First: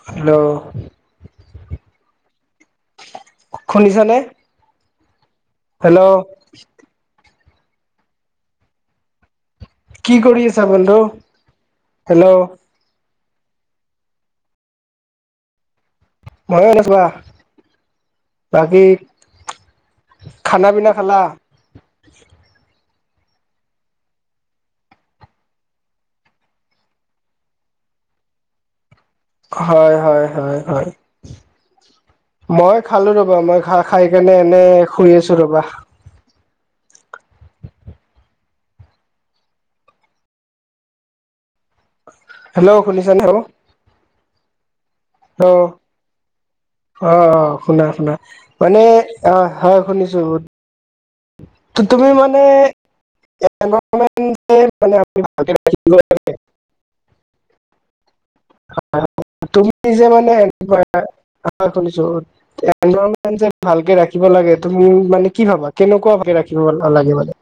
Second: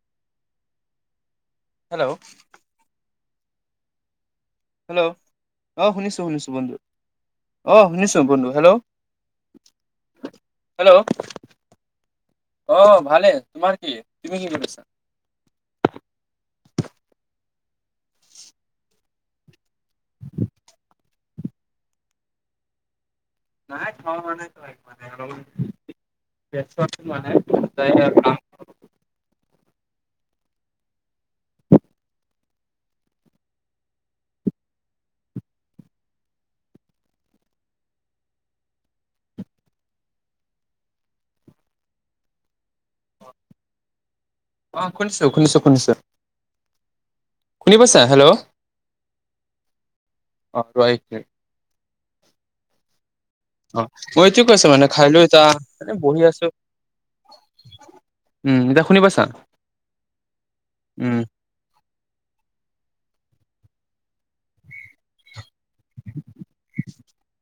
Hello! Hello! শুনিছেনে? Hello, অ', শুনিছো, শুনিছো বন্ধু, অ', শুনিছো বন্ধু, হেল্ল' কি কৰি আছা বন্ধু? Hello hello! অ', ভালে তোমাৰ কি, তুমি কি কৰি‌ছা? [unintelligible] বাকী খানা পিনা খালা? নাই থোৱা হোৱা নাই [unintelligible] মানে, ব্যস্তত মানে যায় হেৰিয়ত কাম হয়, হয়, হয়, হয়। মই খালো ৰ'বা। মই খা-খাই কেনে এনে শুই আছো ৰ'বা। হেল্ল'! শুনিছানে ঔ? অ', শুনিছো শুনিছো শুনিছো। অ', অ', শুনি শুনা পাইছা শুনা। হেল্ল' মানে অ', হয় শুনিছো। ৰাইট তু- তুমি মানে অ', এনভাইৰনমেন্ট মই এইটোৱে কৈ যে আছো মানে, খাই আমি লৈ তই ভালকে আহ। ৰাখিব এ বহি লাগে, আছো। উম এতিয়া শুনি পাইছা [unintelligible] তুমি যে মানে এনেকুৱা উম শুনিছো, [unintelligible] যে ভালকে ৰাখিব লাগে তুমি মানে কি ভাবা? কেনেকুৱা ৰাখিব নালাগে মানে।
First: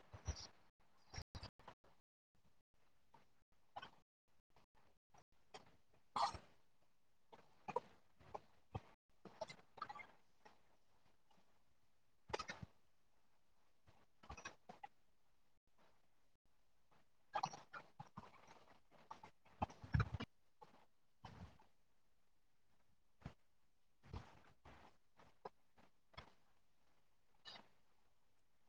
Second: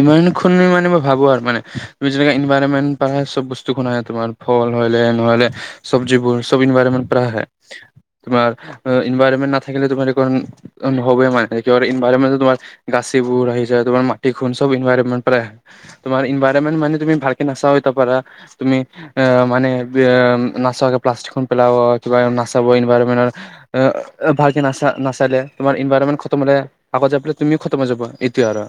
ইমান খুন মানে মই মানে ভাবো আৰু মানে, তুমি যেনেকে ইনভাইৰনমেণ্ট পাৰ চব বস্তু খুন আহে তোমাৰ ফল হয়লে নহ'লে চব্জিবোৰ চব ইনভাইৰমেণ্ট প্ৰাহে। তোমাৰ ইনভাৰমেট নাথাকিলে তোমাৰ দেখোন নহবই মানে। কিহৰ ইনভাৰমেণ্ট তোমাৰ গাচিবোৰ আহি যায় তোমাৰ তিখুন চব ইনভাৰমেণ্ট পৰা আহে। তোমাৰ ইনভাইৰমেন্ট মানে তুমি ভালকে নাচাইত পাৰা তুমি আহ মানে নাচাকে প্লাষ্টিকখন পেলাব, কিবা নাচাব ইনভাৰমেণ্ট এ ভালকে নাচা নাচালে তোমাৰ ইনভাৰনমেন্ট খতম হ'লে আগত যায় পেলে তুমিও খতম হৈ যাব এইটোৱে আৰ'।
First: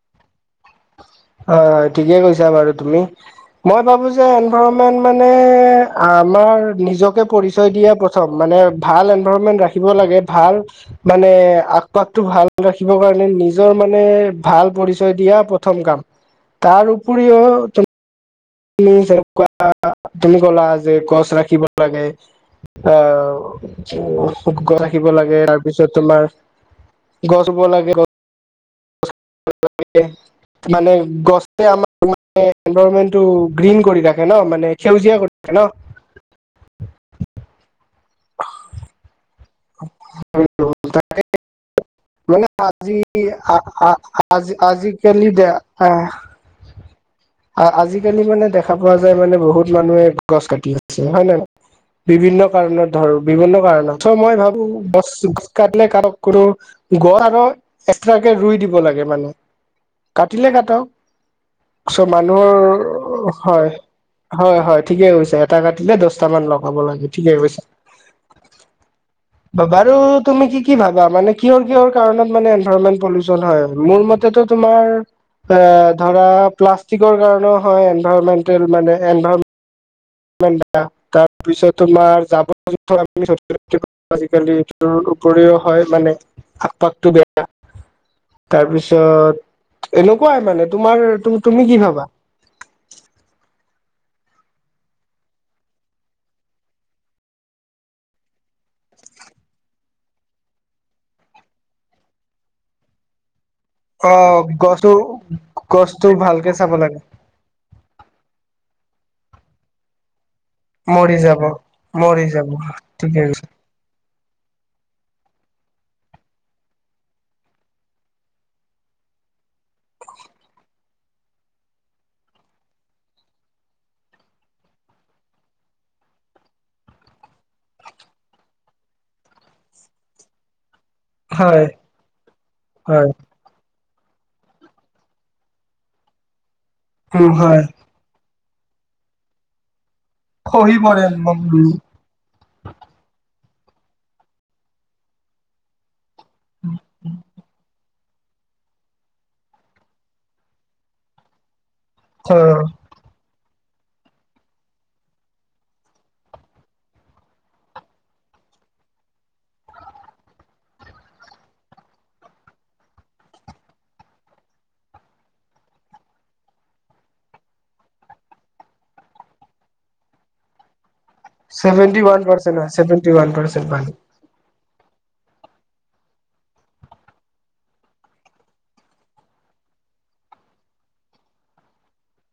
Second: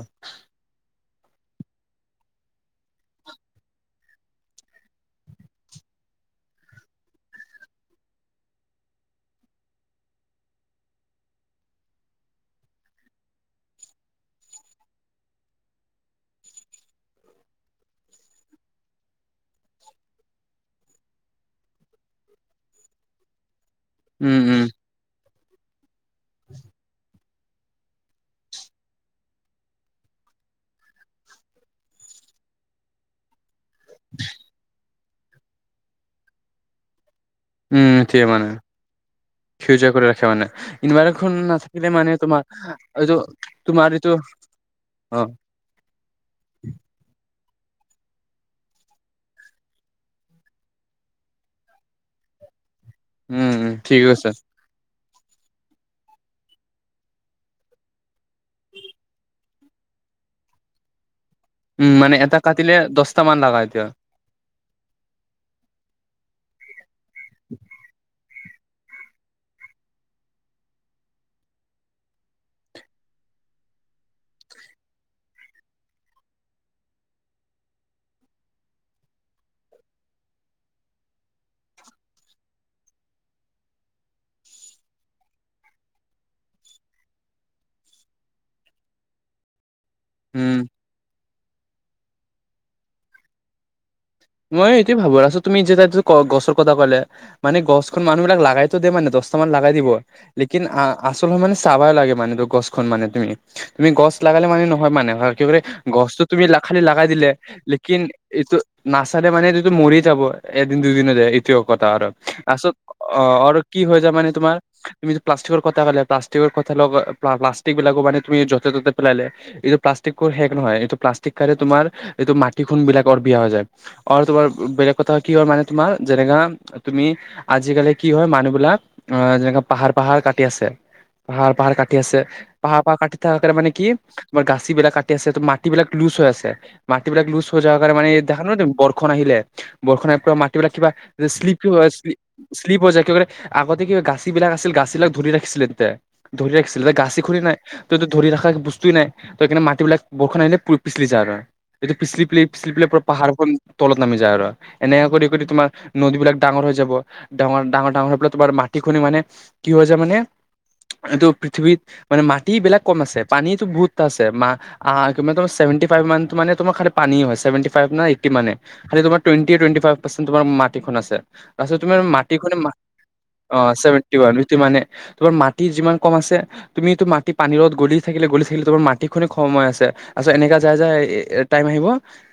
হয়, হয়। ঠিকে কৈছা বাৰু তুমি। মই ভাবো যে এনভাৰনমেন্ট মানে আমাৰ নিজকে পৰিচয় দিয়া প চব মানে ভাল এনভাৰণমেন্ট ৰাখিব লাগে, ভাল মানে আশ পাশটো ভাল ৰাখিব কাৰণে নিজৰ মানে ভাল পৰিচয় দিয়া প্ৰথম কাম। তাৰ উপৰিও তুমি যে ক'লা তুমি ক'লে যে গছ ৰাখিব লাগে। অ' উম উ উম গছ ৰাখিব লাগে তাৰ পিছত তোমাৰ গছ ৰুব লাগে। মানে গছে আমাক মানে এনভাৰমেন্টটো গ্ৰীণ কৰি ৰাখে ন, মানে সেউজীয়া কৰি ৰাখে ন'। উম, থিয়ে মানে। ফিউজাৰ কৰি ৰাখে মানে। ইনভাৰখন নাথাকিলে মানে তোমাৰ হয়তো তোমাৰ এইটো আজি-আজি অ কেলি দে আহ আ-আজিকালি মানে দেখা পোৱা যায় মানে বহুত মানুহে গছ কাটি আছে হয় নে নহয়? বিভিন্ন কাৰণত। ধৰ উম বিভিন্ন উম ঠিক কাৰণত আছে মই ভাবো গছ কাটিলে কৰক কৰো গছ আৰু- এক্সট্ৰাকৈ ৰুই দিব লাগে মানে, কাটিলে কাটক। উম, চ' মানে এটা মানুহৰ, কাটিলে দহটা মান লাগা হয়। এতিয়া হয়-হয়, ঠিকে কৈছে, এটা কাটিলে দহটামান লগাব লাগে ঠিকে কৈছে। [inaudible] বাৰু তুমি কি কি ভাবা মানে কিহৰ-কিহৰ কাৰণত মানে এনভাইৰণমেন্ট পলিউচন হয়। মোৰ মতে তো- তোমাৰ ধৰা প্লাষ্টিকৰ কাৰণেও হয়। [inaudible] তাৰ পিছত তোমাৰ [unintelligible] আজিকালিটো উপৰিও হয় মানে। [unintelligible] বেয়া, তাৰপিছত- এনেকুৱাই উম। মানে, তোমাৰ তুমি কি ভাবা? মই এইটোৱেই ভাৱো লাষ্টত তুমি যে তাই গছৰ কথা ক'লে। মানে গছখন মানুহ বিলাক লগাই দিবতো দে মানে দহটা মান লগাই দিব। লেকিন আচল হয় মানে চাবাই লাগে মানে তোৰ গছখন মানে তুমি। তুমি অ গছ লাগালে মানে নহয় গছো মানে, কি কৰে গছটো গছতটো তুমি ভালকে চাব খালি লাগে লগাই দিলে লেকিন- এইটো নাচালে মানে এইটোতো মৰি যাব। মৰি এদিন-দুদিনতে যাব এইটোয়ে কথা আৰু। মৰি যাব পাছত ঠিকে অ', কৈছে আৰু কি হৈ যায় মানে তোমাৰ- তুমি প্লাষ্টিকৰ কথা ক'লা প্লাষ্টিকৰ কথা লগ প্লাষ্টিক বিলাকো মানে তুমি য'তে-ত'তে পেলালে- এইটো প্লাষ্টিকৰ শেষ নহয় এইটো প্লাষ্টিক কাৰাৰে তোমাৰ এইটো মাটি খানি বিলাক অ' বিয়া হৈ যায়। আৰু তোমাৰ বেলেগ কথা কি হয় মানে তোমাৰ যেনেকা- তুমি আজিকালি কি হয় মানুহবিলাক অ' যেনেকা পাহাৰ-পাহাৰ কাটি আছে। হয় পাহাৰ-পাহাৰ কাটি আছে, পাহাৰ-পাহাৰ হয় কাটি থাক তাৰ মানে কি তোমাৰ গাছি বিলাক কাটি আছে মাটিবিলাক লুজ হৈ আছে, মাটি বিলাক উম লুজ হয় হৈ যোৱা কাৰণে মানে- দেখা ন' বৰুৰ্ষণ আহিলে, বৰুৰ্ষণ আহ' মাটিবিলাক খহি কিবা পৰে শ্লিপ হয়। শ্লিপ হৈ যায় একেবাৰে। কি আগতে কিবা গাছি বিলাক গাছবিলাক ধৰি ৰাখিছিলে। ধৰি ৰাখিছিল, গাচি খুলি নাই- ত'টো ধৰি ৰখা বস্তয়ে নাই, ত' সেইকাৰণে মাটি বিলাক বৰষুণ আহিলে পিচলি যাই আৰু। এইটো শ্লিপ [unintelligible] পাহাৰখন তলত নামি যায় আৰু, এনেকে কৰি-কৰি তোমাৰ নদীবলাক ডাঙৰ হৈ যাব। ডাঙৰ-ডাঙৰ হৈ পিনে তোমাৰ মাটি খিনি মানে কি হৈ যায় মানে এইটো পৃথিৱীত- মানে মাটিবিলাক কম আছে, পানীতো বহুতটা আছে। মা- আঁহ', ছেভেন্টি ফাইভ মান মানে তোমাৰ পানী হয়, ছেভেন্টি- ফাইভ না এইটী মানে, খালি তোমাৰ টুৱেন্টি-টুৱেন্টি ফাইভ পাৰ্চেন্ত মাটিখন আছে। তাৰপাছত তোমাৰ ছেভেন্টি ওৱান মাটিখনে পাৰ্চেণ্ট হয় ছেভেন্টি ওৱান পাৰ্চেণ্ট অঁ', পানী ছেভেন্টি ওৱান মানে- তোমাৰ মাটি যিমান কম আছে- তুমিতো মাটি পানীৰত গ'লি থাকিলে, গ'লি থাকিলে তোমাৰ মাটি খনি সময় আছে, তাৰপাছত ছত এনেকা যায়-যায় যে এ- টাইম আহিব।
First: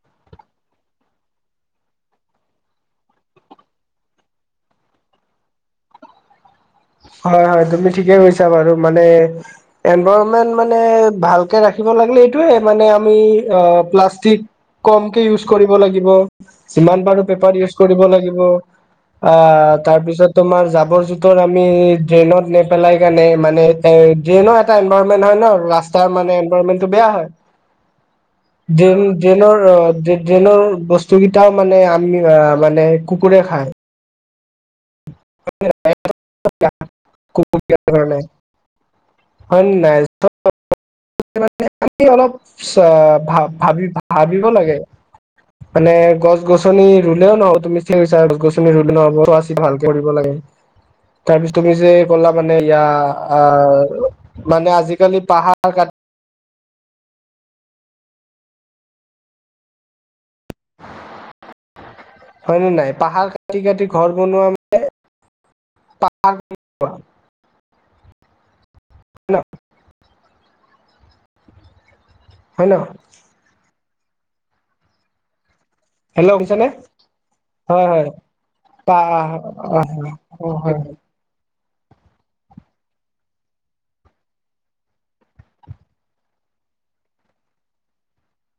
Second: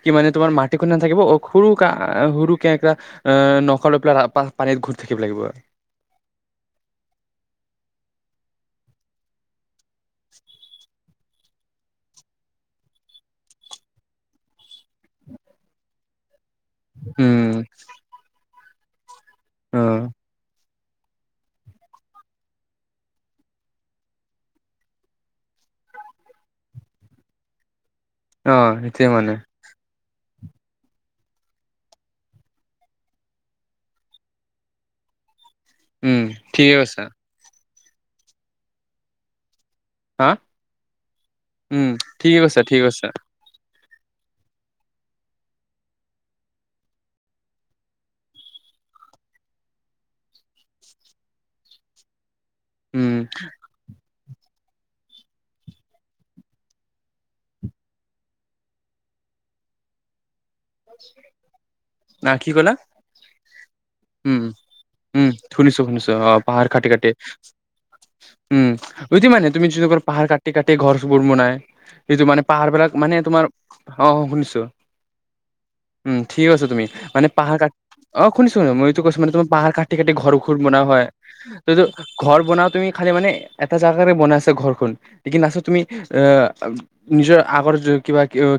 কি মানে তোমাৰ মাটিখন নাথাকিব অ' সৰুকে-সৰুকে এটা- আঁহ', ন'শ লৈ পেলাই পানীত ঘূট থাকিব লাগিব। হয়-হয় তুমি ঠিকে কৈছা বাৰু। মানে এনভাৰনমেন্ট মানে ভাল- কে ৰাখিব লাগিলে এইটোয়ে মানে আমি অ' প্লাষ্টিক কমকে ইউজ কৰিব লাগিব। যিমান পাৰো উম পেপাৰ ইউজ কৰিব লাগিব আঁহ' অ তাৰপিছত- তোমাৰ জাবৰ-জোথৰ আমি- ড্ৰেইনত নেপেলাই কাৰণে মানে এ' ড্ৰেইনৰ এটা এনভাৰমেন্ট হয় ন' ৰাস্তা- তাৰ মানে এনভাৰণমেটটো বেয়া হয়। [inaudible] ড্ৰেইন সেইটোৱে মানে ড্ৰেইনৰ ৰ', ড্ৰেন ড্ৰেনৰ বস্তু কেইটাও মানে আমি আ মানে কুকুৰে খায়। উম ঠিকে কৈছা। [unintelligible] হয় নে নাই? হা [unintelligible] উম আমি অলপ ঠিকে কৈছা চ' ঠিকে কৈছা ভা-ভাবি- ভাবিব লাগে। মানে গছ-গছনি ৰুলেও নহয় তুমি [unintelligible] গ-গছিন ৰুলে নহ'ব [unintelligible] ভাল কৰিব লাগে, তাৰপিছত তুমি যে কলা মানে ইয়া উম আহ মানে আজিকালি পাহাৰ কা [inaudible] হয় নে ক'লা নাই? পাহাৰ কাটি কাটি ঘৰ উম বনোৱা উম শুনিছো, শুনিছো অ' পাহাৰ কাটি কাটি উম, [unintelligible] পাহাৰ কাটি কাটি ঘৰ-চৰ বোৰ বনায়। [unintelligible] মানে হয় পাহাৰ ন বিলাক মানে তোমাৰ অ' শুনিছোঁ। উম', হেল্ল' ঠিকে কৈছা শুনিছানে তুমি মানে পাহাৰ কাটি হয় হয় অ' শুনিছোঁ মই এইটো কৈছোঁ, মানে পাহাৰ তোমাৰ পাহাৰ কাটি কাটি ঘৰবোৰ বনোৱা হয়। [unintelligible] ঘৰ বনাও তুমি খালি মানে এটা জাগাতে বনাই আছে ঘৰখন। [unintelligible] নিজৰ আগৰ [unintelligible]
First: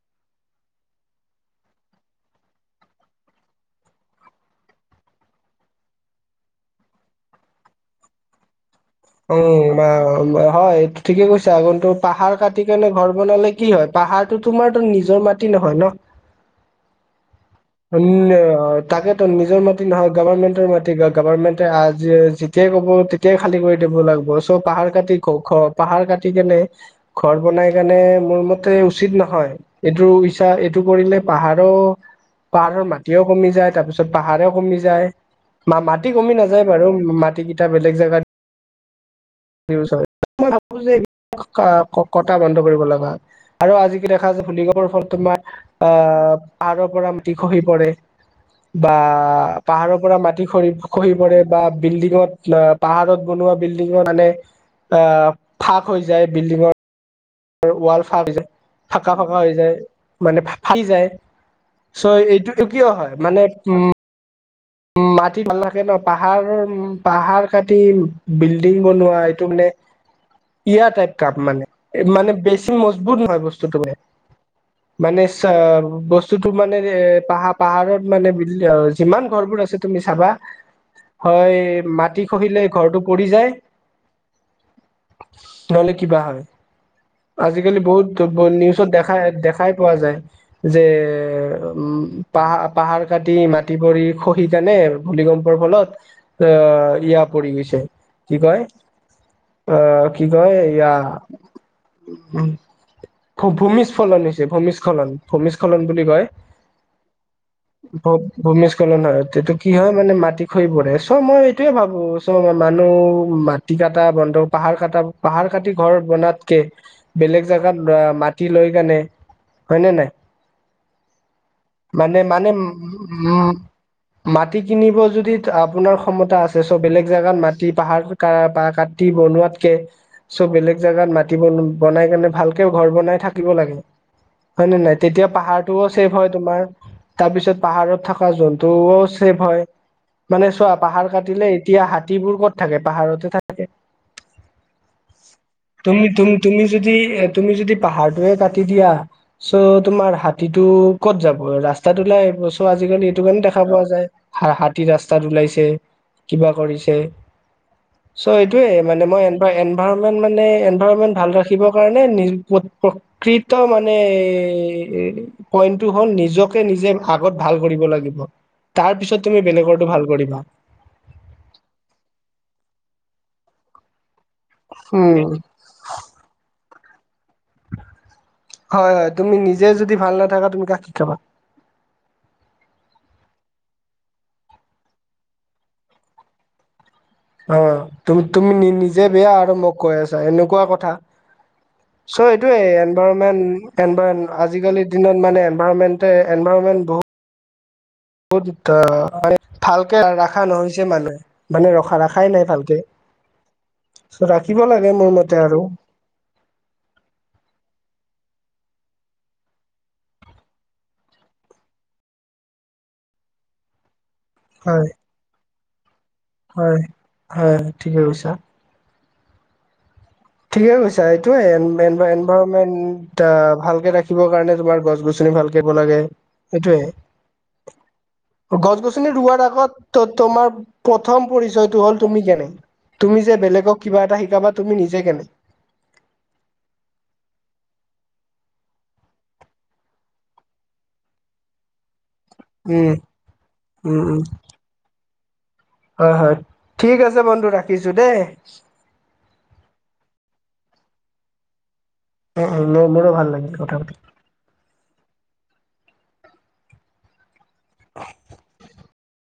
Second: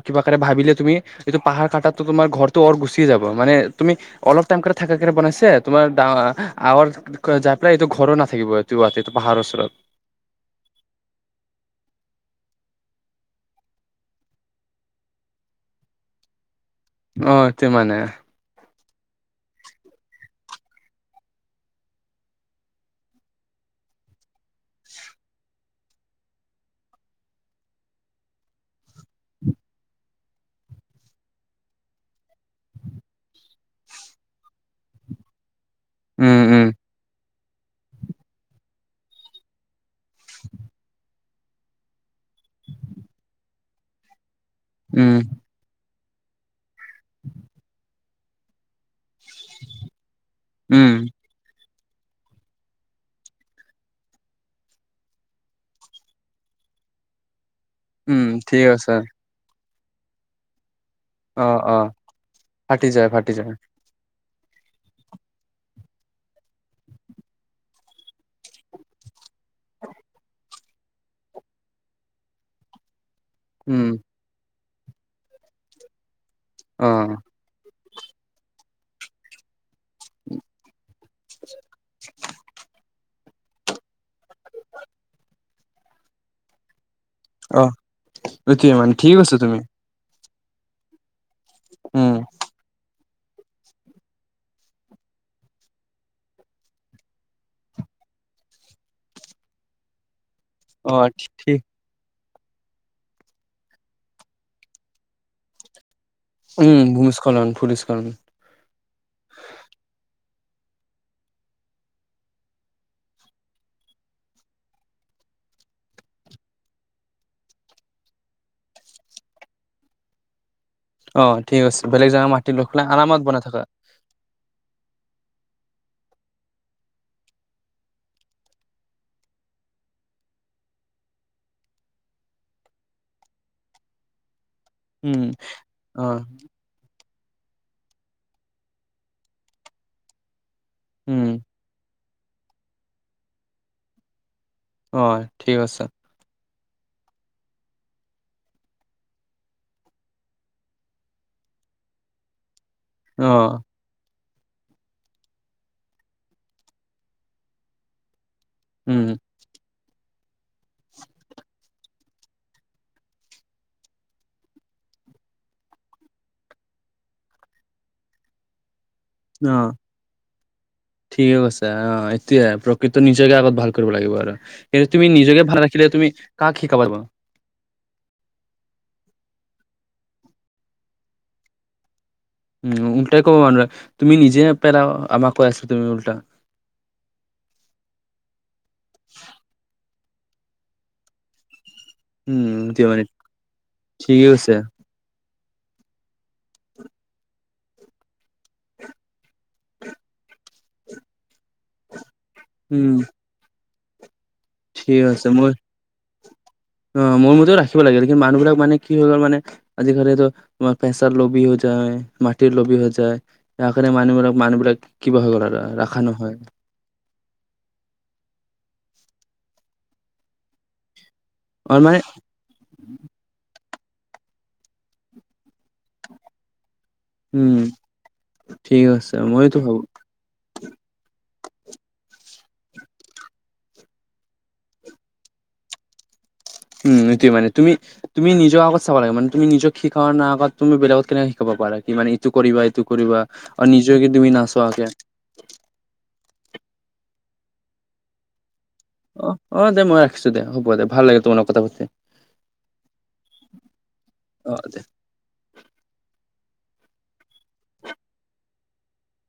িকবা কাৰে ভাবিলে তুমি এইটো পাহাৰ কাটাত টো তোমাৰ ঘৰ-তৰ গুচি যাব মানে তুমি অলপ টাইম ঘৰত থাকাকে বনাইছে, তোমাৰ [unintelligible] এইটো ঘৰো নাথাকিব [unintelligible] ওচৰত [unintelligible] ঠিকে কৈছা। [unintelligible] পাহাৰ কাটি কেনে ঘৰ বনালে কি হয়, পাহাৰটো তোমাৰতো নিজৰ মাটি নহয় ন? অ', [unintelligible] [unintelligible] তাকে তো নিজৰ মাটি নহয় গভাৰমেন্টৰ মাটি গ গভাৰৰ্মেন্টে আজি যেতিয়াই ক'ব তেতিয়াই খালী কৰি দিব লাগবো, চ' পাহাৰ কাটি ঘ-ঘ পাহাৰ কাটি কেনে ঘৰ বনাই কাৰণে মোৰ মতে উচিত নহয়। এইটো ইচ্ছা এইটো কৰিলে পাহাৰো পাহাৰৰ মাটিও কমি যায়, তাৰ পিছত পাহাৰেও কমি যায়। মা মাটি উম, কমি উম, নাযায় বাৰু মাটি কেইটা বেলেগ জাগাত [unintelligible] মই ভাবোঁ যে খ-খ', ক-কটা বন্ধ কৰিব লগা আৰু আজি কি দেখা যায় ভুনিকপৰ ফলত উম, তোমাৰ আহ' পাহাৰৰ পৰা মাটি খহি পৰে। বা পাহাৰৰ পৰা মাটি খৰি উম, খহি পৰে। বা বিল্ডিঙত বা পাহাৰত বনোৱা বিল্ডিঙত মানে আ ফাক হৈ যায় বিল্ডিঙৰ আৰু ৱাল উম, ফাক হৈ যায় ঠিক আছে। ফাকা ফাকা হৈ যায় মানে ফা ফাটি যায়। অ', অ', চ' এইটো নো ফাটি কিয় যায়, হয় ফাটি মানে যায়। উম উম মাটি ভাল থাকে ন পাহাৰৰ উম পাহাৰ কাটি বিল্ডিং বনোৱা এইটো মানে ইয়া টাইপ কাপ মানে, এই মানে বেছি মজবুত হয় বস্তুটো উম, মানে। মানে চা আৰু বস্তুটো মানে এ অ', পাহা- পাহাৰত মানে বিল অ' যিমান ঘৰবোৰ আছে তুমি চাবা, হয়। এ, মাটি খহিলে ঘৰটো পৰি যায়। [unintelligible] নহ'লে কিবা হয়, অ', আজিকালি বহুত বহুত এইটোৱে নিউজত মানে ঠিক দেখাই কৈছা তুমি। দেখাই পোৱা যায় যে উম' পাহা পাহাৰ কাটি মাটি খতি পৰি খহি কেনে ভূলিকম্পৰ ফলত। অ ইয়া পৰি গৈছে। কি কয়? অ কি কয় এইয়া, অ', ঠিক উম ভূমিস্খলন হৈছে ভূমিস্খলন ভূমিস্খলন বুলি কয়। উম' ভূমিস্খলন ভ ভূমিস্খলন। ভূমিস্খলন হয় তেটো কি হয় মানে মাটি খহিপৰে চ' মই এইটোয়ে ভাবো চ মই মানুহ, টিকা এটা বন্ধক। পাহাৰ কাটা পাহাৰ কাটি ঘৰ বনোৱাতকৈ বেলেগ জেগাত মাটি লৈ কেনে, হয় নে নাই অ', ঠিক আছে, বেলেগ মানে জেগা মানে মাটি লৈ পেলাই আৰামত বনাই উম থাকা। মাটি কিনিব যদি আপোনাৰ ক্ষমতা আছে চ' বেলেগ জাগাত মাটি পাহাৰ, কা পা কাটি বনোৱাত। কে চব বেলেগ জাগাত মাতি বনাই কেনে বনাই থাকিব লাগে। হয় নে নাই উম, তেতিয়া পাহাৰটোও ছেভ অ', হয় তোমাৰ। তাৰপিছত পাহাৰত থকা জন্তুও ছেভ হয় মানে চোৱা পাহাৰ উম, কাটিলেই, এতিয়া হাতীবোৰ ক'ত থাকে পাহাৰতে থাকে। অ' ঠিক আছে। তুমি তুমি যদি এ তুমি যদি পাহাৰটোয়ে কাটি দিয়া। চ' তোমাৰ হাতীটো ক'ত যাব ৰাস্তাত ওলাই আহিব। ত আজিকালি এইটো কাৰণে অ', দেখা পোৱা যায় হ হাতী ৰাস্তাত ওলাইছে কিবা কৰিছে। চ' এইটোয়ে মানেই উম, মই এনভৰমেন্ট মানে এনভাৰমেন্ট ভাল ৰাখিবৰ কাৰণে, মানে নি প্ৰ প্ৰকৃত মানে, পইন্টো হল নিজকে নিজে আগত ভাল কৰিব লাগিব তাৰপিছত, তুমি অ', বেলেগৰতো ভাল কৰিবা। ঠিকে কৈছে অ এতিয়া প্ৰকৃত নিজকে আগত ভাল কৰিব লাগিব আৰু, কিন্তু তুমি উম নিজকে ভাল নাৰাখিলে তুমি কাক শিকাব পাৰিব। হয় তুমি যদি ভাল নাথাকা তুমি কাক শিকাবা। উম উলটাই ক'ব মানা তুমি নিজে ন পেলাও আমাক কৈ আছা তুমি উল্টা। অ তুমি নিজে বেয়া আৰু মোক কৈ আছা এনেকুৱা কথা। চ' উম, এইটোয়ে এতিয়া মানে এনভাইৰমেন্ট এনভ ঠিক আছে আজিকালি, দিনত মানে এনভাইৰনমেণ্ট এনভাইৰনমেণ্ট বহুত। বহুত অ মানে ভালকে ৰখা নহৈছে মানুহে মানে ৰখা ৰাখা। খাই নাই ভালকে উম চ ৰাখিব লাগে ঠিক মোৰ আছে মতে মই আৰু, অ মোৰ মতেও ৰাখিব লাগে কিন্তু মানুহ বিলাক মানে কি হৈ গ'ল মানে। আজিকালিতো তোমাৰ পেচাৰ লবি হৈ যায় মাটিৰ লবি হৈ যায়। সেইকাৰণে মানুহ হয় মানুহবিলাক কিবা হৈ গল ৰাখা নহয়। হয় হয় ঠিকে কৈছা। ঠিকে কৈছা এইটোয়ে এন আৰু ভেন, মানে এনভৰমেন্ট আহ ভালকে ৰাখিবৰ কাৰণে তোমাৰ গছ গছনি ভাল কৰিব লাগে সেইটোয়ে। উম গছ ঠিক আছে গছনি ৰুৱাৰ মইতো আগত, ভাবো ত তোমাৰ প্ৰথম পৰিচয়টো হ'ল তুমি কেনে। তুমি যে বেলেগক কিবা এটা শিকাবা তুমি নিজে কেনে। উম এটোয় মানে তুমি, তুমি নিজৰ আগত চাব লাগে মানে তুমি নিজক শিকা ন আগত তুমি বেলেগ কেনেকে শিকাব পাৰা কি মানে, এইটো কৰিবা এইটো উম, কৰিবা আৰু উম, নিজকে উম, তুমি নাছাৱা কে। হয় হয় ঠিক আছে বন্ধু ৰাখিছো দেই। অ অ দে মই ৰাখিছো দে হ'ব দে ভাল লাগিল তোমোক কথা পাতি। অ অ মোৰো ভাল লাগিল কথা পাতি। অ যে, [inaudible]